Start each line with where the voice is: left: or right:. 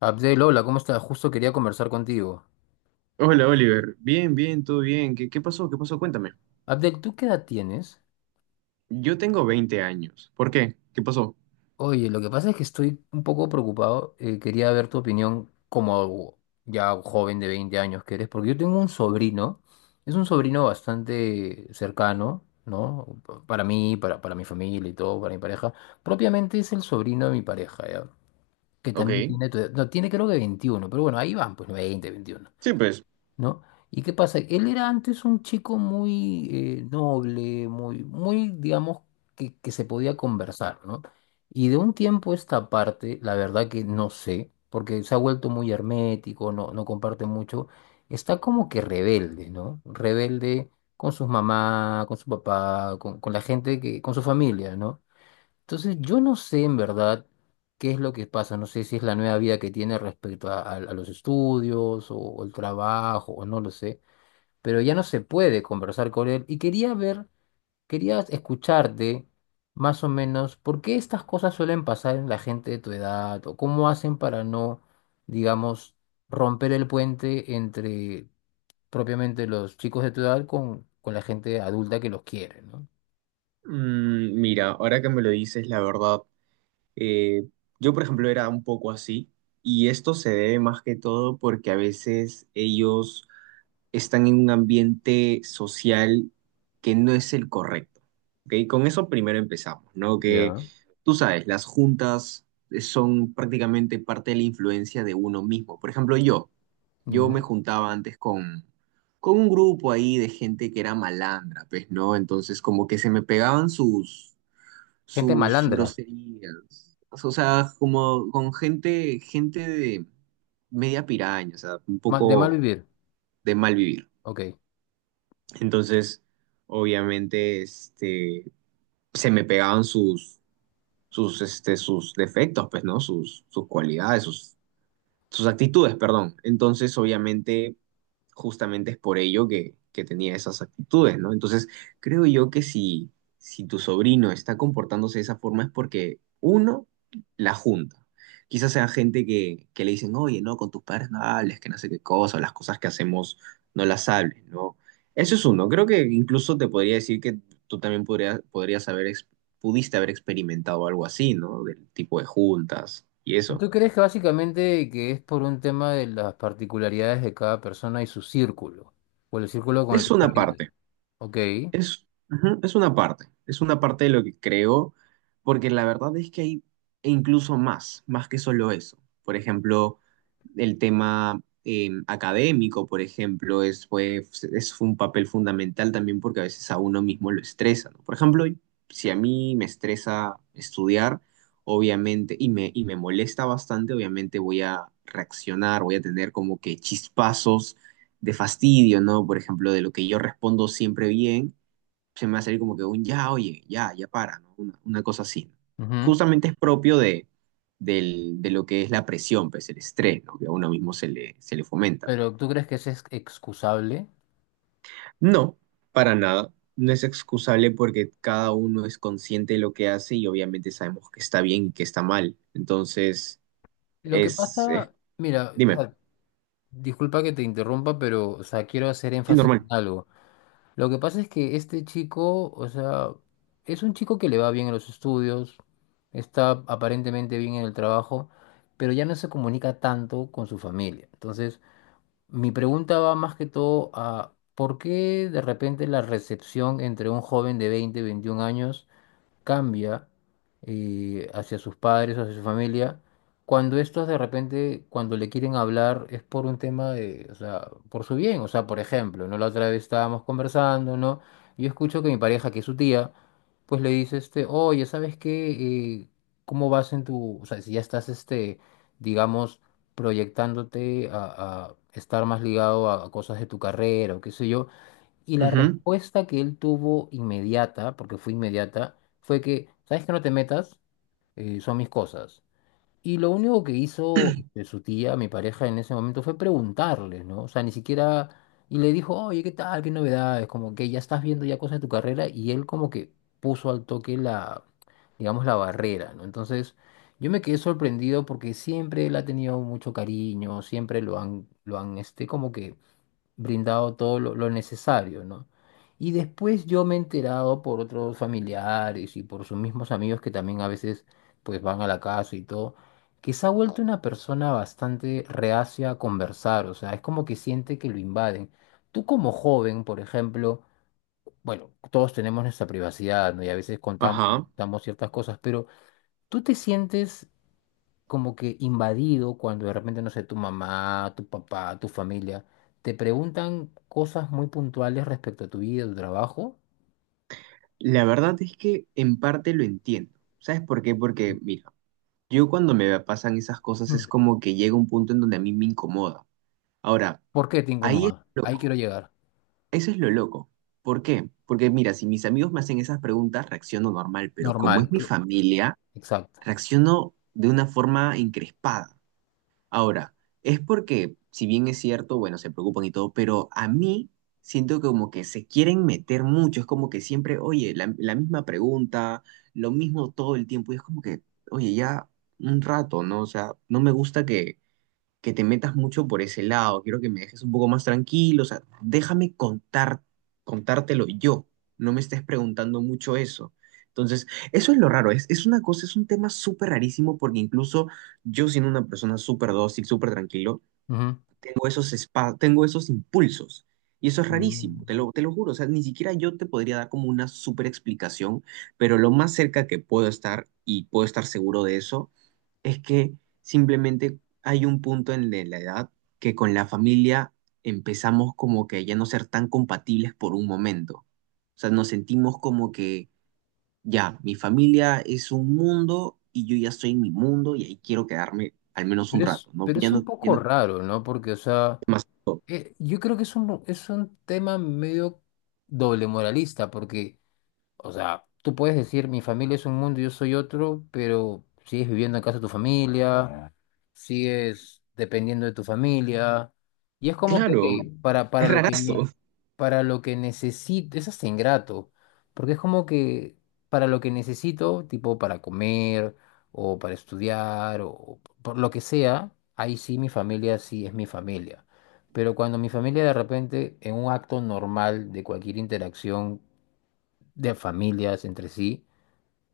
left: Abdel, hola, ¿cómo estás? Justo quería conversar contigo.
right: Hola Oliver, bien, bien, todo bien. ¿Qué pasó? ¿Qué pasó? Cuéntame.
left: Abdel, ¿tú qué edad tienes?
right: Yo tengo 20 años. ¿Por qué? ¿Qué pasó?
left: Oye, lo que pasa es que estoy un poco preocupado. Quería ver tu opinión como ya joven de 20 años que eres, porque yo tengo un sobrino. Es un sobrino bastante cercano, ¿no? Para mí, para mi familia y todo, para mi pareja. Propiamente es el sobrino de mi pareja, ¿ya? Que también
right: Ok.
left: tiene tu edad. No, tiene creo que 21, pero bueno, ahí van, pues 20, 21.
right: Sí, pues.
left: ¿No? ¿Y qué pasa? Él era antes un chico muy noble, muy, muy, digamos, que se podía conversar, ¿no? Y de un tiempo a esta parte, la verdad que no sé, porque se ha vuelto muy hermético, no, no comparte mucho, está como que rebelde, ¿no? Rebelde con sus mamás, con su papá, con la gente que, con su familia, ¿no? Entonces, yo no sé en verdad qué es lo que pasa, no sé si es la nueva vida que tiene respecto a los estudios o el trabajo, o no lo sé, pero ya no se puede conversar con él y quería ver, quería escucharte más o menos por qué estas cosas suelen pasar en la gente de tu edad o cómo hacen para no, digamos, romper el puente entre propiamente los chicos de tu edad con la gente adulta que los quiere, ¿no?
right: Mm, mira, ahora que me lo dices, la verdad, eh, yo por ejemplo era un poco así y esto se debe más que todo porque a veces ellos están en un ambiente social que no es el correcto. ¿Ok? Con eso primero empezamos, ¿no? Que
left: Ya.
right: tú sabes, las juntas son prácticamente parte de la influencia de uno mismo. Por ejemplo, yo me
left: Ujú.
right: juntaba antes con un grupo ahí de gente que era malandra, pues, ¿no? Entonces como que se me pegaban
left: Gente
right: sus
left: malandra,
right: groserías. O sea, como con gente de media piraña, o sea, un
left: de mal
right: poco
left: vivir.
right: de mal vivir.
left: Ok.
right: Entonces, obviamente, se me pegaban sus defectos, pues, ¿no? Sus cualidades, sus actitudes, perdón. Entonces, obviamente, justamente es por ello que tenía esas actitudes, ¿no? Entonces, creo yo que si tu sobrino está comportándose de esa forma es porque uno la junta. Quizás sea gente que le dicen, oye, no, con tus padres no hables, que no sé qué cosa, o las cosas que hacemos no las hables, ¿no? Eso es uno. Creo que incluso te podría decir que tú también podrías pudiste haber experimentado algo así, ¿no? Del tipo de juntas y eso.
left: ¿Tú crees que básicamente que es por un tema de las particularidades de cada persona y su círculo? O el círculo con el que
right: Es
left: está
right: una
left: ahorita.
right: parte.
left: Ok.
right: Es, ujú, es una parte de lo que creo, porque la verdad es que hay e incluso más, más que solo eso. Por ejemplo, el tema académico, por ejemplo, es un papel fundamental también porque a veces a uno mismo lo estresa, ¿no? Por ejemplo, si a mí me estresa estudiar, obviamente, y me molesta bastante, obviamente voy a reaccionar, voy a tener como que chispazos de fastidio, ¿no? Por ejemplo, de lo que yo respondo siempre bien se me va a salir como que un ya, oye, ya, ya para, ¿no? Una cosa así, ¿no?
left: Ujú.
right: Justamente es propio de lo que es la presión, pues el estrés, ¿no? Que a uno mismo se le fomenta.
left: Pero ¿tú crees que eso es excusable?
right: No, para nada. No es excusable porque cada uno es consciente de lo que hace y obviamente sabemos que está bien y que está mal. Entonces,
left: Lo que
right: es, es-
left: pasa, mira, o
right: dime,
left: sea, disculpa que te interrumpa, pero o sea, quiero hacer
right: sí,
left: énfasis
right: normal.
left: en algo. Lo que pasa es que este chico, o sea, es un chico que le va bien en los estudios, está aparentemente bien en el trabajo, pero ya no se comunica tanto con su familia. Entonces, mi pregunta va más que todo a ¿por qué de repente la recepción entre un joven de 20, 21 años cambia hacia sus padres, hacia su familia, cuando estos de repente, cuando le quieren hablar, es por un tema de, o sea, por su bien? O sea, por ejemplo, ¿no? La otra vez estábamos conversando, ¿no? Yo escucho que mi pareja, que es su tía, pues le dice, este, oye, ¿sabes qué? Eh, ¿Cómo vas en tu, o sea, si ya estás, este, digamos, proyectándote a estar más ligado a cosas de tu carrera o qué sé yo? Y la
right: Ujú.
left: respuesta que él tuvo inmediata, porque fue inmediata, fue que, ¿sabes que no te metas. Son mis cosas. Y lo único que hizo este, su tía, mi pareja en ese momento, fue preguntarle, ¿no? O sea, ni siquiera. Y le dijo, oye, ¿qué tal? ¿Qué novedades? Como que ya estás viendo ya cosas de tu carrera. Y él como que puso al toque la, digamos, la barrera, ¿no? Entonces, yo me quedé sorprendido porque siempre él ha tenido mucho cariño, siempre lo han como que brindado todo lo necesario, ¿no? Y después yo me he enterado por otros familiares y por sus mismos amigos que también a veces pues van a la casa y todo, que se ha vuelto una persona bastante reacia a conversar, o sea, es como que siente que lo invaden. Tú como joven, por ejemplo, bueno, todos tenemos nuestra privacidad, ¿no? Y a veces contamos,
right: Ajá.
left: contamos ciertas cosas, pero ¿tú te sientes como que invadido cuando de repente, no sé, tu mamá, tu papá, tu familia, te preguntan cosas muy puntuales respecto a tu vida, tu trabajo?
right: La verdad es que en parte lo entiendo. ¿Sabes por qué? Porque, mira, yo cuando me pasan esas cosas es
left: Mm.
right: como que llega un punto en donde a mí me incomoda. Ahora,
left: ¿Por qué te
right: ahí es
left: incomoda?
right: lo
left: Ahí quiero
right: loco.
left: llegar.
right: Eso es lo loco. ¿Por qué? Porque mira, si mis amigos me hacen esas preguntas, reacciono normal, pero como
left: Normal,
right: es mi familia,
left: exacto.
right: reacciono de una forma encrespada. Ahora, es porque, si bien es cierto, bueno, se preocupan y todo, pero a mí siento que como que se quieren meter mucho, es como que siempre, oye, la misma pregunta, lo mismo todo el tiempo, y es como que, oye, ya un rato, ¿no? O sea, no me gusta que te metas mucho por ese lado, quiero que me dejes un poco más tranquilo, o sea, déjame contártelo yo, no me estés preguntando mucho eso. Entonces, eso es lo raro, es una cosa, es un tema súper rarísimo porque incluso yo siendo una persona súper dócil, súper tranquilo,
left: Ujú.
right: tengo esos impulsos. Y eso es rarísimo,
left: Mm.
right: te lo juro. O sea, ni siquiera yo te podría dar como una súper explicación, pero lo más cerca que puedo estar y puedo estar seguro de eso es que simplemente hay un punto en de la edad que con la familia empezamos como que ya no ser tan compatibles por un momento. O sea, nos sentimos como que ya, mi familia es un mundo y yo ya estoy en mi mundo y ahí quiero quedarme al menos un rato, ¿no?
left: Pero
right: Ya
left: es un
right: no, ya
left: poco
right: no
left: raro, ¿no? Porque, o sea,
right: más.
left: yo creo que es un tema medio doble moralista, porque, o sea, tú puedes decir, mi familia es un mundo y yo soy otro, pero sigues viviendo en casa de tu familia. Ah, sigues dependiendo de tu familia. Y es como que,
right: Claro,
left: ok,
right: qué rarazo.
left: para lo que necesito, es hasta ingrato, porque es como que, para lo que necesito, tipo para comer o para estudiar o por lo que sea, ahí sí mi familia sí es mi familia. Pero cuando mi familia de repente, en un acto normal de cualquier interacción, de familias entre sí,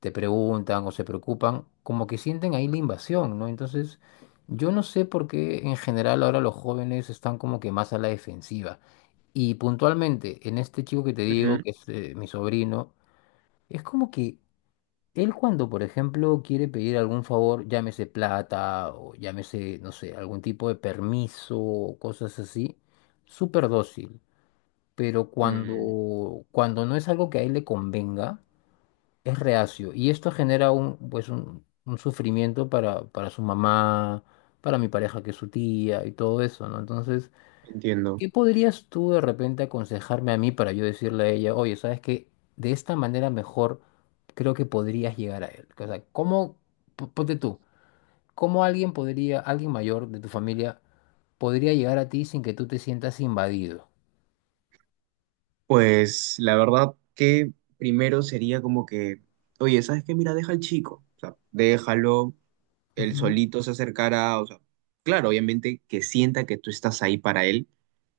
left: te preguntan o se preocupan, como que sienten ahí la invasión, ¿no? Entonces, yo no sé por qué en general ahora los jóvenes están como que más a la defensiva. Y puntualmente, en este chico que te digo,
right: Ujú.
left: que es mi sobrino, es como que él, cuando por ejemplo quiere pedir algún favor, llámese plata o llámese, no sé, algún tipo de permiso o cosas así, súper dócil. Pero
right: Mm,
left: cuando, cuando no es algo que a él le convenga, es reacio, y esto genera pues un sufrimiento para su mamá, para mi pareja que es su tía y todo eso, ¿no? Entonces,
right: entiendo.
left: ¿qué podrías tú de repente aconsejarme a mí para yo decirle a ella, oye, sabes que de esta manera mejor creo que podrías llegar a él? O sea, ¿cómo, ponte tú, cómo alguien podría, alguien mayor de tu familia, podría llegar a ti sin que tú te sientas invadido?
right: Pues la verdad que primero sería como que, oye, ¿sabes qué? Mira, deja al chico. O sea, déjalo, él solito se acercará, o sea, claro, obviamente que sienta que tú estás ahí para él,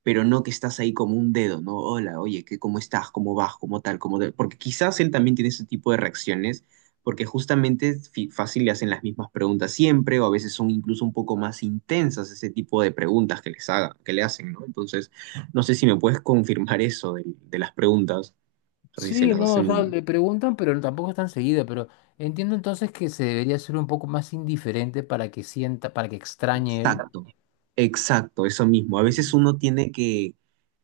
right: pero no que estás ahí como un dedo, ¿no? Hola, oye, ¿cómo estás? ¿Cómo vas? ¿Cómo tal? ¿Cómo tal? Porque quizás él también tiene ese tipo de reacciones, porque justamente fácil le hacen las mismas preguntas siempre, o a veces son incluso un poco más intensas ese tipo de preguntas que le hacen, ¿no? Entonces, no sé si me puedes confirmar eso de las preguntas, o sea, si se
left: Sí,
right: las
left: no, o sea,
right: hacen.
left: le preguntan, pero tampoco es tan seguido, pero entiendo entonces que se debería ser un poco más indiferente para que sienta, para que extrañe él.
right: Exacto, exacto, eso mismo.
left: Ok,
right: A veces uno tiene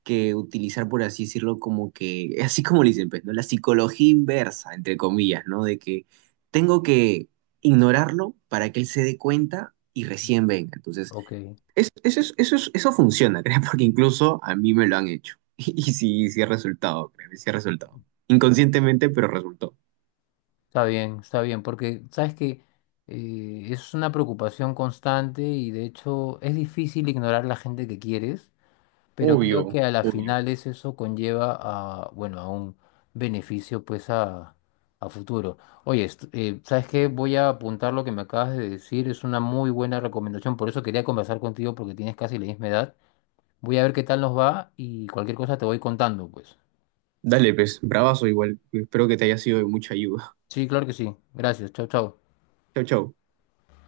right: que utilizar, por así decirlo, como que, así como le dicen, pues, ¿no? La psicología inversa, entre comillas, ¿no? De que tengo que ignorarlo para que él se dé cuenta y recién venga. Entonces,
left: ok,
right: eso funciona, creo, porque incluso a mí me lo han hecho. Y, sí, sí ha resultado, créeme, sí ha resultado. Inconscientemente, pero resultó.
left: está bien, porque sabes que es una preocupación constante, y de hecho es difícil ignorar la gente que quieres. Pero creo
right: Obvio,
left: que a la
right: obvio.
left: final eso conlleva a, bueno, a un beneficio, pues, a, futuro. Oye, ¿sabes qué? Voy a apuntar lo que me acabas de decir, es una muy buena recomendación, por eso quería conversar contigo porque tienes casi la misma edad. Voy a ver qué tal nos va y cualquier cosa te voy contando, pues.
right: Dale, pues, bravazo igual. Espero que te haya sido de mucha ayuda.
left: Sí, claro que sí. Gracias. Chao, chao.
right: Chau, chau.